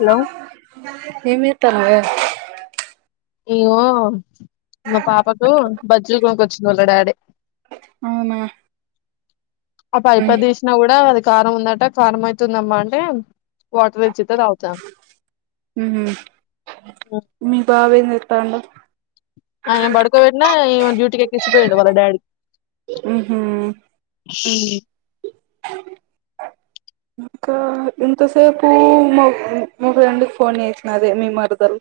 Hello ఏమి చెత్తన్నవే ఇగో మా పాపకు బజ్జీలు కొనుక్కొచ్చిండు వాళ్ళ డాడీ అవునా అ ఉమ్ పైపదీస్ న గుడా అది కారం ఉందట, కారం ఐతుందమ్మా అంటే, వాటర్ తేచ్చితే తాగుతాం ఉహు మీ బావ ఏం చేత్తాండు? ఆయన బడుకోబెట్టినా, ఈమేని డ్యూటీకి ఎక్కించి పోయిండు వాళ్ళ డాడీ ఉహు ఇంకా ఇంతసేపు మ మా ఫ్రెండ్ ఫోన్ చేసిన అదే మీ మరదల్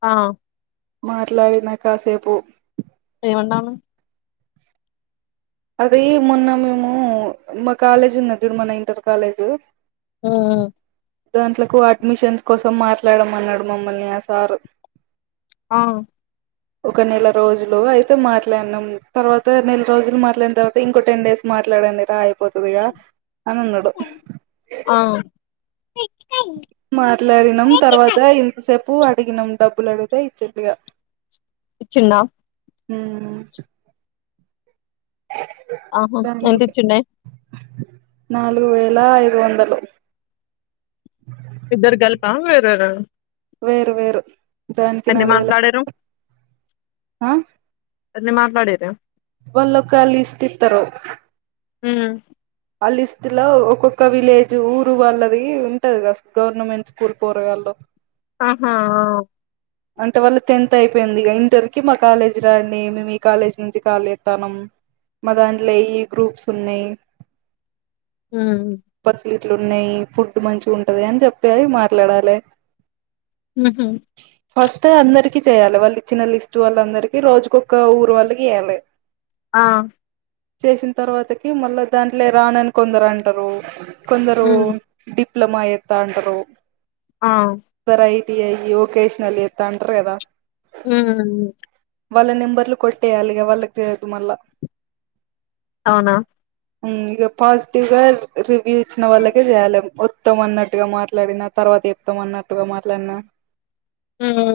ఆ మాట్లాడిన కాసేపు ఏమంటాంది? అది మొన్న మేము, మా కాలేజ్ ఉన్నది జూడు మన ఇంటర్ కాలేజు. ఉమ్ దాంట్లకు అడ్మిషన్స్ కోసం మాట్లాడమన్నడు మమ్మల్ని ఆ సారు. ఆ ఒక నెల రోజులు అయితే మాట్లాడినం, తర్వాత నెల రోజులు మాట్లాడిన తర్వాత ఇంకో టెన్ డేస్ మాట్లాడండిరా అయిపోతదిగా అని అన్నడు. అవు మాట్లాడినం తర్వాత ఇంతసేపు అడిగినం డబ్బులు అడుగితే ఇచ్చిండిగా. ఇచ్చిండా? ఉమ్ ఆహ దానికి ఎంతచ్చిండే? నాలుగు వేల ఐదు వందలు అ ఇద్దరికీ గల్పా వేరువేర? వేర వేరు దానికి ఎన్ని నాలుగు వేల మాట్లాడిర్రు, ఆ ఎన్ని మాట్లాడిర్రె? వాళ్ళోక లిస్ట్ ఇత్తరు. ఉమ్ ఆ లిస్టు లో ఒక్కొక్క విలేజ్ ఊరు వాళ్ళది ఉంటది గా, గవర్నమెంట్ స్కూల్ పోరగాళ్ళు ఆహా ఆ ఓ అంటే వాళ్ళు తెన్త్ అయిపోయింది ఇగ, ఇంటర్ కి మా కాలేజీ రాండి, మేము ఈ కాలేజ్ నుంచి కాల్ చేత్తాన్నం. మా దాంట్ల ఈ గ్రూప్స్ ఉన్నయి ఉమ్ ఫసిలిట్లు ఉన్నయి, ఫుడ్ మంచిగ ఉంటది అని చెప్పేది మాట్లాడాలె. ఉహు ఫస్టె అందరికీ చేయాలే, వాళ్ళు ఇచ్చిన లిస్ట్ వాళ్ళందరికి రోజుకొక్క ఊరు వాళ్ళకి చేయాలె. ఆ చేసిన తర్వాతకి మళ్ళా దాంట్ల రానని కొందరు అంటరు. కొందరు ఉమ్ డిప్లమ ఏత్త అంటరు. ఆ ఒకసారి ఐ టీ ఐ యో, ఒకేషన్ల్ చేత్త అంటరు గదా. హ్ము వాళ్ళ నెంబర్లు కొట్టేయాలిగా వాళ్ళకి చేయద్దు మళ్ళా. అవునా ఉమ్ ఇగ పాజిటివ్ గా రివ్యూ ఇచ్చిన వాళ్ళకే జెయ్యాలే వొ వొత్తం అన్నట్టుగా మాట్లాడినా తర్వాత చెప్తం అన్నట్టుగా మాట్లాడినా. హ్మూ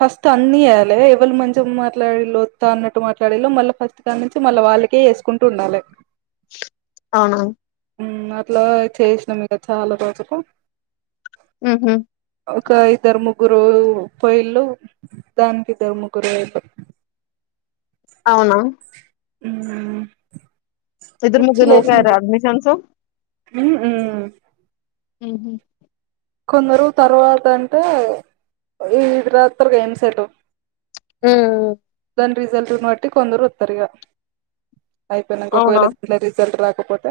ఫస్ట్ అన్నీ జెయ్యాలే ఎవళు మంచిగ మాట్లాడిన్లో వొత్తా అన్నట్టు మాట్లాడిన్లో మళ్ళ ఫస్ట్. కాడ్నుంచి మళ్ళా వాళ్ళకే చేసుకుంటూ ఉండాలే. అవునా ఊ అట్లా చేశినం ఇగా చాలా రోజుకు ఊహు ఒకా ఇద్దరు ముగ్గురూ పొయిన్లు దానికి ఇద్దరు ముగ్గురు పొయిన్లు. అవునా ఇద్దరు ముగ్గురు పిచ్చిలేసింది. ఒకేరా అడ్మిషన్స్ హ్ము ఊ ఊహు కొందరు తర్వాత అంటే ఇది రాతరుగా ఎమ్ సెటు. ఊ దాని రిజల్ట్నున్ బట్టి కొందరు వత్తరు ఇగా. అయిపోయినంక అవునా ఒకవేళ ఇట్ల రిజల్ట్ రాకపోతే.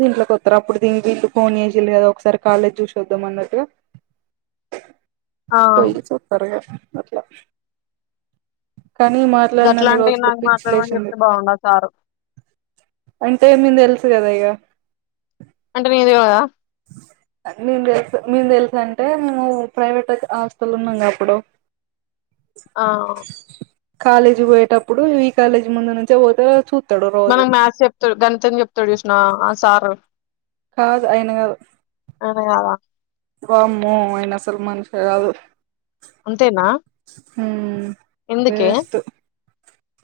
దీట్లోకి వత్తరు అప్పుడు దీనికి ఇటు ఫోన్ జేశిన్లు గదా ఒకసారి కాలేజ్ చూశి వద్దాం అన్నట్టుగా. ఆ పొయ్యి చూత్తరు ఇగా అట్లా. కానీ మాట్లాడినన్ని గట్లాంటివి రోజులు నాకు పిచ్చి మాట్లాడమని లేశింది. చెప్తే బాగుండదు సారు అంటే ఏమైంది తెల్సు గదా ఇగా అంటే నీకు తెల్వదా నేను తెల్సు మేం తెల్సు అంటే మేమూ ప్రైవేట్ హాస్టల్ ఉన్నాంగా అప్పుడూ. ఆ కాలేజీ పోయేటప్పుడు ఈ కాలేజీ ముందు నుంచే పోతే చూత్. మనకు మ్యాథ్స్ చెప్తడు గణితం చెప్తడు చూశినవా ఆ సారు. కాదు ఆయిన గాదు ఆయన గాదా వామ్మో ఆయిన అసలు మనిషే గాదు. అంతేనా హ్మూ ఎందుకే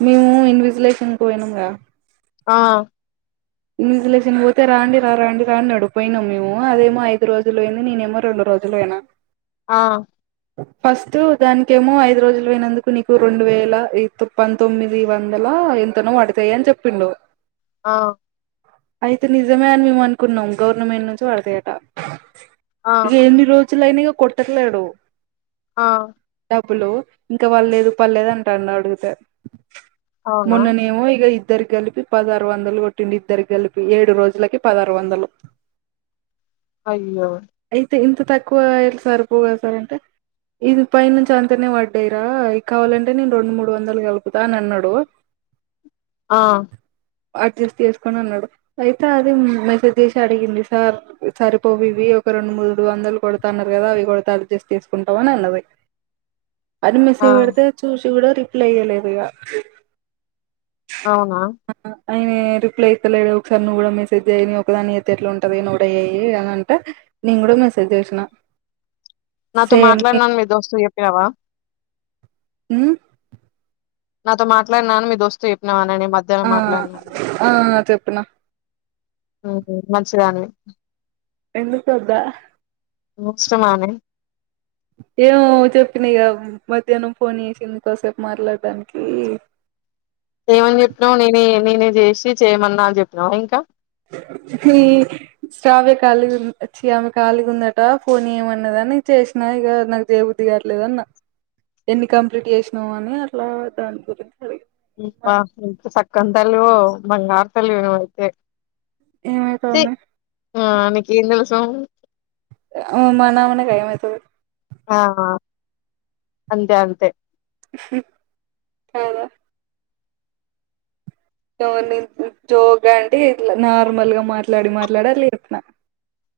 మేమూ ఇన్విజిలేషన్కి పోయినంగా. ఆ ఇన్విజిలేషన్ కి పోతే రాండి రా రాండి రా అన్నడు పోయినం మేమూ అదేమో ఐదు రోజులు పోయింది నేనేమో రెండు రోజులు పోయినా. ఆ ఫస్టు దానికేమో ఐదు రోజులు పోయినందుకు నీకు రెండు వేలా ఈతు పంతొమ్మిది వందలా ఎంతనో పడతయి అని చెప్పిండు. ఆ అయితే నిజమే అని మేము అనుకున్నం గవర్నమెంట్ నుంచి పడతయటా. ఆ ఎన్ని రోజులయినా ఇగ కుడతటలేడు ఆ డబ్బులు ఇంకా వడలేదు పడలేదు అంటాన్నాడు అడుగితే అవునా మొన్ననేమో ఇగ ఇద్దరికి కలిపి పదహారు వందలు గో ట్టిండు ఇద్దరికి గలిపి ఏడు రోజులకి పదారు వందలు అయ్యో అయితే ఇంత తక్కువ ఎట్ల సరిపోవుగద సార్ అంటే ఇది పై నుంచి అంతనే పడ్డయిరా ఈ కావాలంటే నేను రెండు మూడు వందలు కలుపుతా అని అన్నాడు ఆ అడ్జస్ట్ చేసుకోండి అని అన్నాడు అయితే అది మెసేజ్ చేసి అడిగింది సార్ సరిపోవు ఇవి ఒక రెండు మూడు వందలు కొడతా అన్నారు కదా అవి కొడతా అడ్జస్ట్ చేసుకుంటాం అని అన్నది అది ఆ మెసేజ్ పెడితే చూసి కూడా రిప్లై ఇయ్యలేదు ఇగ అవునా అయినేరు ప్లేత్తలేడు ఒకసారి నువ్వు కూడా మెసేజ్ చెయ్ నే ఒక్క దాన్ని చేత్తే ఎట్లాంటది నువ్వు గూడా చెయ్యి అని అంటే నేను గూడా మెసేజ్ జేసినా నాతో మాట్లాడినను మీ దోస్తుకు చెప్పినావా ఊ నాతో మాట్లాడినావని మీ దోస్తు తో చెప్పినావానని ఈ మద్ ఆ ఆ చెప్పినా ఊహూ మంచిదానివి ఎందుకొద్దా మోక్షమానే ఏమో చెప్పినా ఇగ మధ్యానం ఫోన్ చేసింది కాసేపు మాట్లాడడానికి ఏమని చెప్పినావు నేనే నేనే చేసి చేయమన్నా అని చెప్పినావా ఇంకా హీ శ్రావ్య ఖాళీగున్ ఛీ ఆమె ఖాళీగుందట ఫోన్ ఏమన్నదని చేసినా ఇగ నాకు జేబు ద్ది గాట్లేదన్న ఎన్ని కంప్లీట్ చేసినావు అని అట్లా దాని గురించి అడి ఉమ్ బా ఇంత సక్కని తల్లివో బంగారు తల్లివి నవ్వయితే ఏమైతాంది ఆమెకి ఏం తెలుసు ఆ మనమున్నగా ఏమైతది ఆ ఆ అంతే అంతే కాదా జోగ్ అంటే నార్మల్ గా మాట్లాడి మాట్లాడి అట్ల చెప్పినా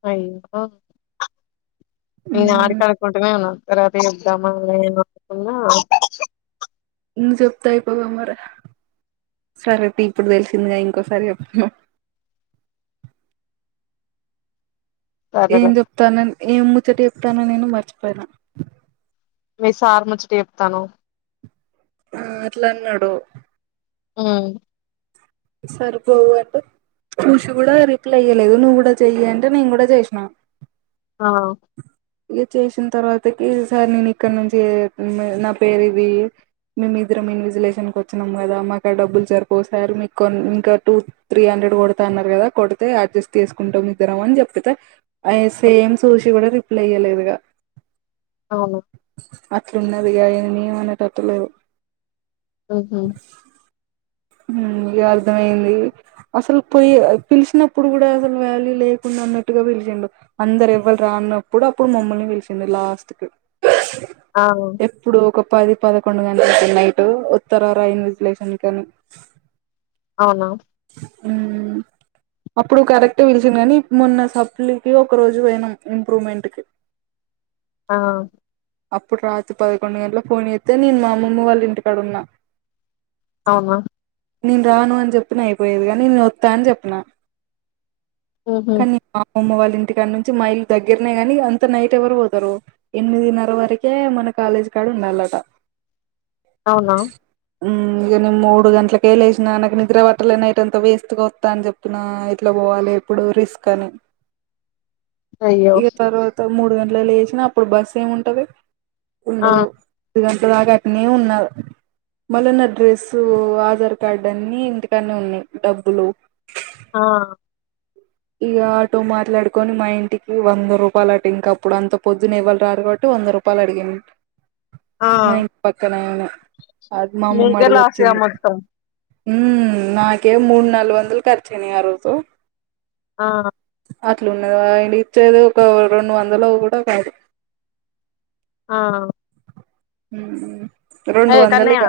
అ ఇంకో నేను ఆడికనుకుంటునే తరవాతకి చెబ్దామా [unintelligible] ముందు చెప్తే అయిపోవుగా మరి సరే తీ ఇప్పుడు తెలిసిందిగా ఇంకోసారి చెప్తున్నా ఏం సరేలే చెప్తానన్ ఏం ముచ్చట చెప్తానా నేను మర్చిపోయినా మీ సార్ మచ్చట చెప్తాన్నావ్ ఆ అట్లన్నడు ఊ సరిపోవు అంటే చూషి కూడా రిప్లై ఇయ్యలేదు నువ్వు కూడా చెయ్యి అంటే నేను కూడా చేసినా అ ఇగ చేసిన తర్వాతకి సార్ నేను ఇక్కడ నుంచి నా పేరు ఇది మేము ఇద్దరం ఇన్విజిలేషన్కి వచ్చినాం కదా మాకు డబ్బులు సరిపోసారు మీకు కొ ఇంకా టూ త్రీ హండ్రెడ్ కొడతా అన్నారు కదా కొడితే అడ్జస్ట్ చేసుకుంటాం ఇద్దరం అని చెప్పితే అ సేమ్ సూషి కూడా రిప్లై ఇయ్యలేదుగా అవును అట్లున్నది ఇగ ఆయనను ఏం అనేటట్టు లేదు ఉ హ ఉమ్ ఇగ అర్థమయింది అసలు పోయి పిలిచినప్పుడు కూడా అసలు వాల్యూ లేకుండా అన్నట్టుగా పిలిచిండు అందరు ఎవ్వరు రాన్నప్పుడు అప్పుడు మమ్మల్ని పిలిసిండు లాస్ట్ కు అగో ఇప్పుడు ఒక పది పదకొండు గంటలకు నైటు వత్తర రా ఇన్విజిలేషన్ కానీ అవునా ఉమ్ అప్పుడు కరెక్ట్ పిలిచింది కానీ మొన్న సప్లి కి ఒక రోజు పోయినాం ఇంప్రూవ్మెంట్ కి ఆ అప్పుడు రాత్రి పదకొండు గంటలకు ఫోన్ చెత్తే నేను మా అమ్మమ్మవాళ్ళ ఇంటికాడ ఉన్నా అవునా నేను రాను అని చెప్పిన అయిపోయేది గానీ నే వత్త అని చెప్పిన ఉహు కానీ మా అమ్మమ్మ వాళ్ళ ఇంటికాడ నుంచి మా ఇల్లు దగ్గరనే కాని అంత నైట్ ఎవరు పోతారు ఎనిమిదిన్నర వరకే మన కాలేజీ కాడ ఉండాలట అవునా ఉమ్ ఇగ నేను మూడు గంటలకే లేసిన నాకు నిద్ర ప అట్లే నైట్ అంత వేస్ట్ గా వస్తా అని చెప్పిన ఇట్లా పోవాలి ఇప్పుడు రిస్క్ అని అయ్యో ఇగ తర్వాత మూడు గంటలకి లేసినా అప్పుడు బస్ ఏముంటది ఆ ఉండదు మూడు గంటల దాగా అటునే ఉన్నా మల్ల డ్రెస్సు ఆధార్ కార్డు అన్ని ఇంటి కాన్నె ఉన్నాయి డబ్బులు ఆ ఇగ ఆటో మాట్లాడుకొని మా ఇంటికి వంద రూపాయలు అట ఇంక అప్పుడు అంత పొద్దున ఎవ్వలు రారు కాబట్టి వంద రూపా పాలు అడిగిండు ఆ మా ఇంటి పక్కనయననే అది మా అమ్మమ్మ మీకే లాస్ గా అడిగోచ్చింది మొత్తం ఉమ్ నాకే మూడు నాలుగు వందలు ఖర్చుయినాయి ఆ రోజు ఆ అట్లుంనాది ఆయ ఇచ్చేది ఒక రెండు వందలు కూడా కాదు ఆ హ ఏ కన్నయా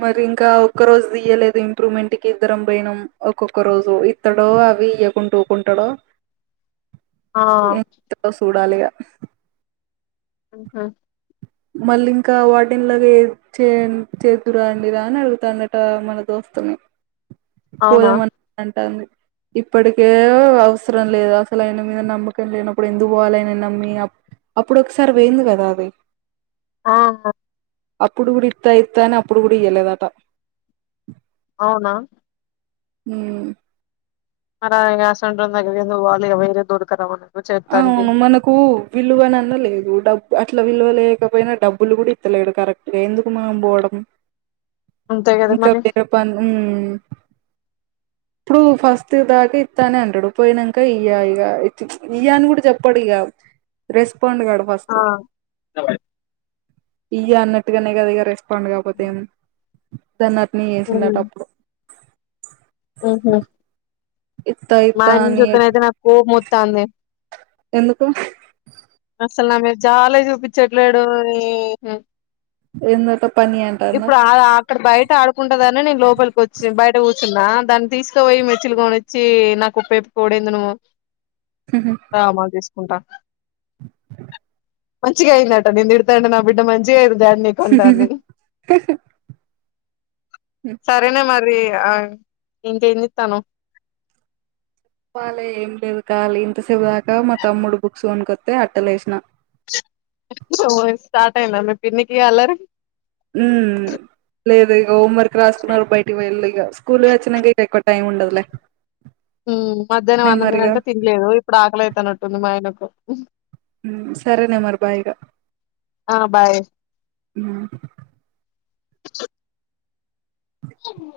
మరి ఇంకా ఒక్కరోజు తీయలేదు ఇంప్రూవ్మెంట్ కి ఇద్దరం పోయినాం ఒక్కొక్క రోజు ఇత్తడో అవి ఇయకుంట ఉకుంటాడో ఆ చూడాలిగా హా మళ్ళీ ఇంకా వాటిలాగ ఏదు చే చేదురండి రా అని అడుగుతాండట మన దోస్తుని అవునా పోదమని అంటంది ఇప్పటికే అవసరం లేదు అసలు ఆయన మీద నమ్మకం లేనప్పుడు ఎందుకు పోవాలీ ఆయనను నమ్మి అప్పుడు ఒకసారి వెంది కదా అది హ ఆ అప్పుడు కూడా ఇస్తా ఇస్తా అని అప్పుడు కూడా ఇయ్వలేదట అవునా హుమ్ మరి ఇగ అసోంటోని దగ్గరికి ఎందుకు వెళ్ళాలి దొరకరా ఆమెకు అవును మనకు విలువనన్నా లేదు డబ్బు అట్లా విలువ లేకపోయినా డబ్బులు కూడా ఇత్తలేడు కరెక్ట్ గా ఎందుకు మనం పోవడం అంతే కదా ఇంకా మరి వేరే పని ఉన్ ఇప్పుడు ఫస్ట్ దాకా ఇత్తనే అంటడు పోయినంక ఇయ్య ఇగ ఇతిక్ ఇయ్య అని కూడా చెప్పాడు ఇగ రెస్పాండ్ కాడు ఫస్ట్ ఆ ఇయ్య అన్నట్టుగానే కదా ఇగ రెస్పాండ్ కాపోతే ఏం దాన్ని అటేనే చేసిండట ఉమ్ అప్పుడు ఉహు ఇత్తా ఇత్తా మాఆయనను అని చెప్ చుత్తేనైతే నా కోపం మొత్తందే ఎందుకు అసలు నా మీద జాలే చూపించట్లేడు ఇహీమ్ ఏందట పని అంటాన్న ఇప్పుడు ఆ గా ఇక్కడ బయట ఆడుకుంటాదని నేను లోపలికి వచ్చి బయట కూర్చున్నా దాన్ని తీసుకుపోయి మెచ్చులుకొనిచ్చి నాకు ఉప్పఏప్పిపోవుడెంది నువ్వు హుహుం అమాలు తీసుకుంటా మంచిగా అయిందట నేను తిడితంటే నా బిడ్డ మంచిగా అయ్యింది డాడీ నీకు అంటాంది సరేనే మరి ఆ ఇంకేం జెత్తన్నావు చెప్పాలే ఏం లేదు కాలి ఇంతసేపు దాకా మా తమ్ముడు బుక్స్ కొనుకొత్తే అట్టలు ఏసిన ఓ స్టార్ట్ అయిందా మీ పిన్నికి ఇగ అల్లరి ఉమ్ లేదు ఇగ హోం వర్క్ రాసుకున్నారు బయటికి వెళ్ళు ఇగ స్కూలు పోయి వచ్చినంక ఇక ఎక్కువ టైం ఉండదులే మధ్యాహ్నం నే అన్నం మరిగా తినంటే తినలేదు ఇప్పుడు ఆకలితనట్టుంది మా ఆయనకు ఉమ్ సరే నీ మరి బాయ్ ఇగ ఆ బాయ్ ఇహ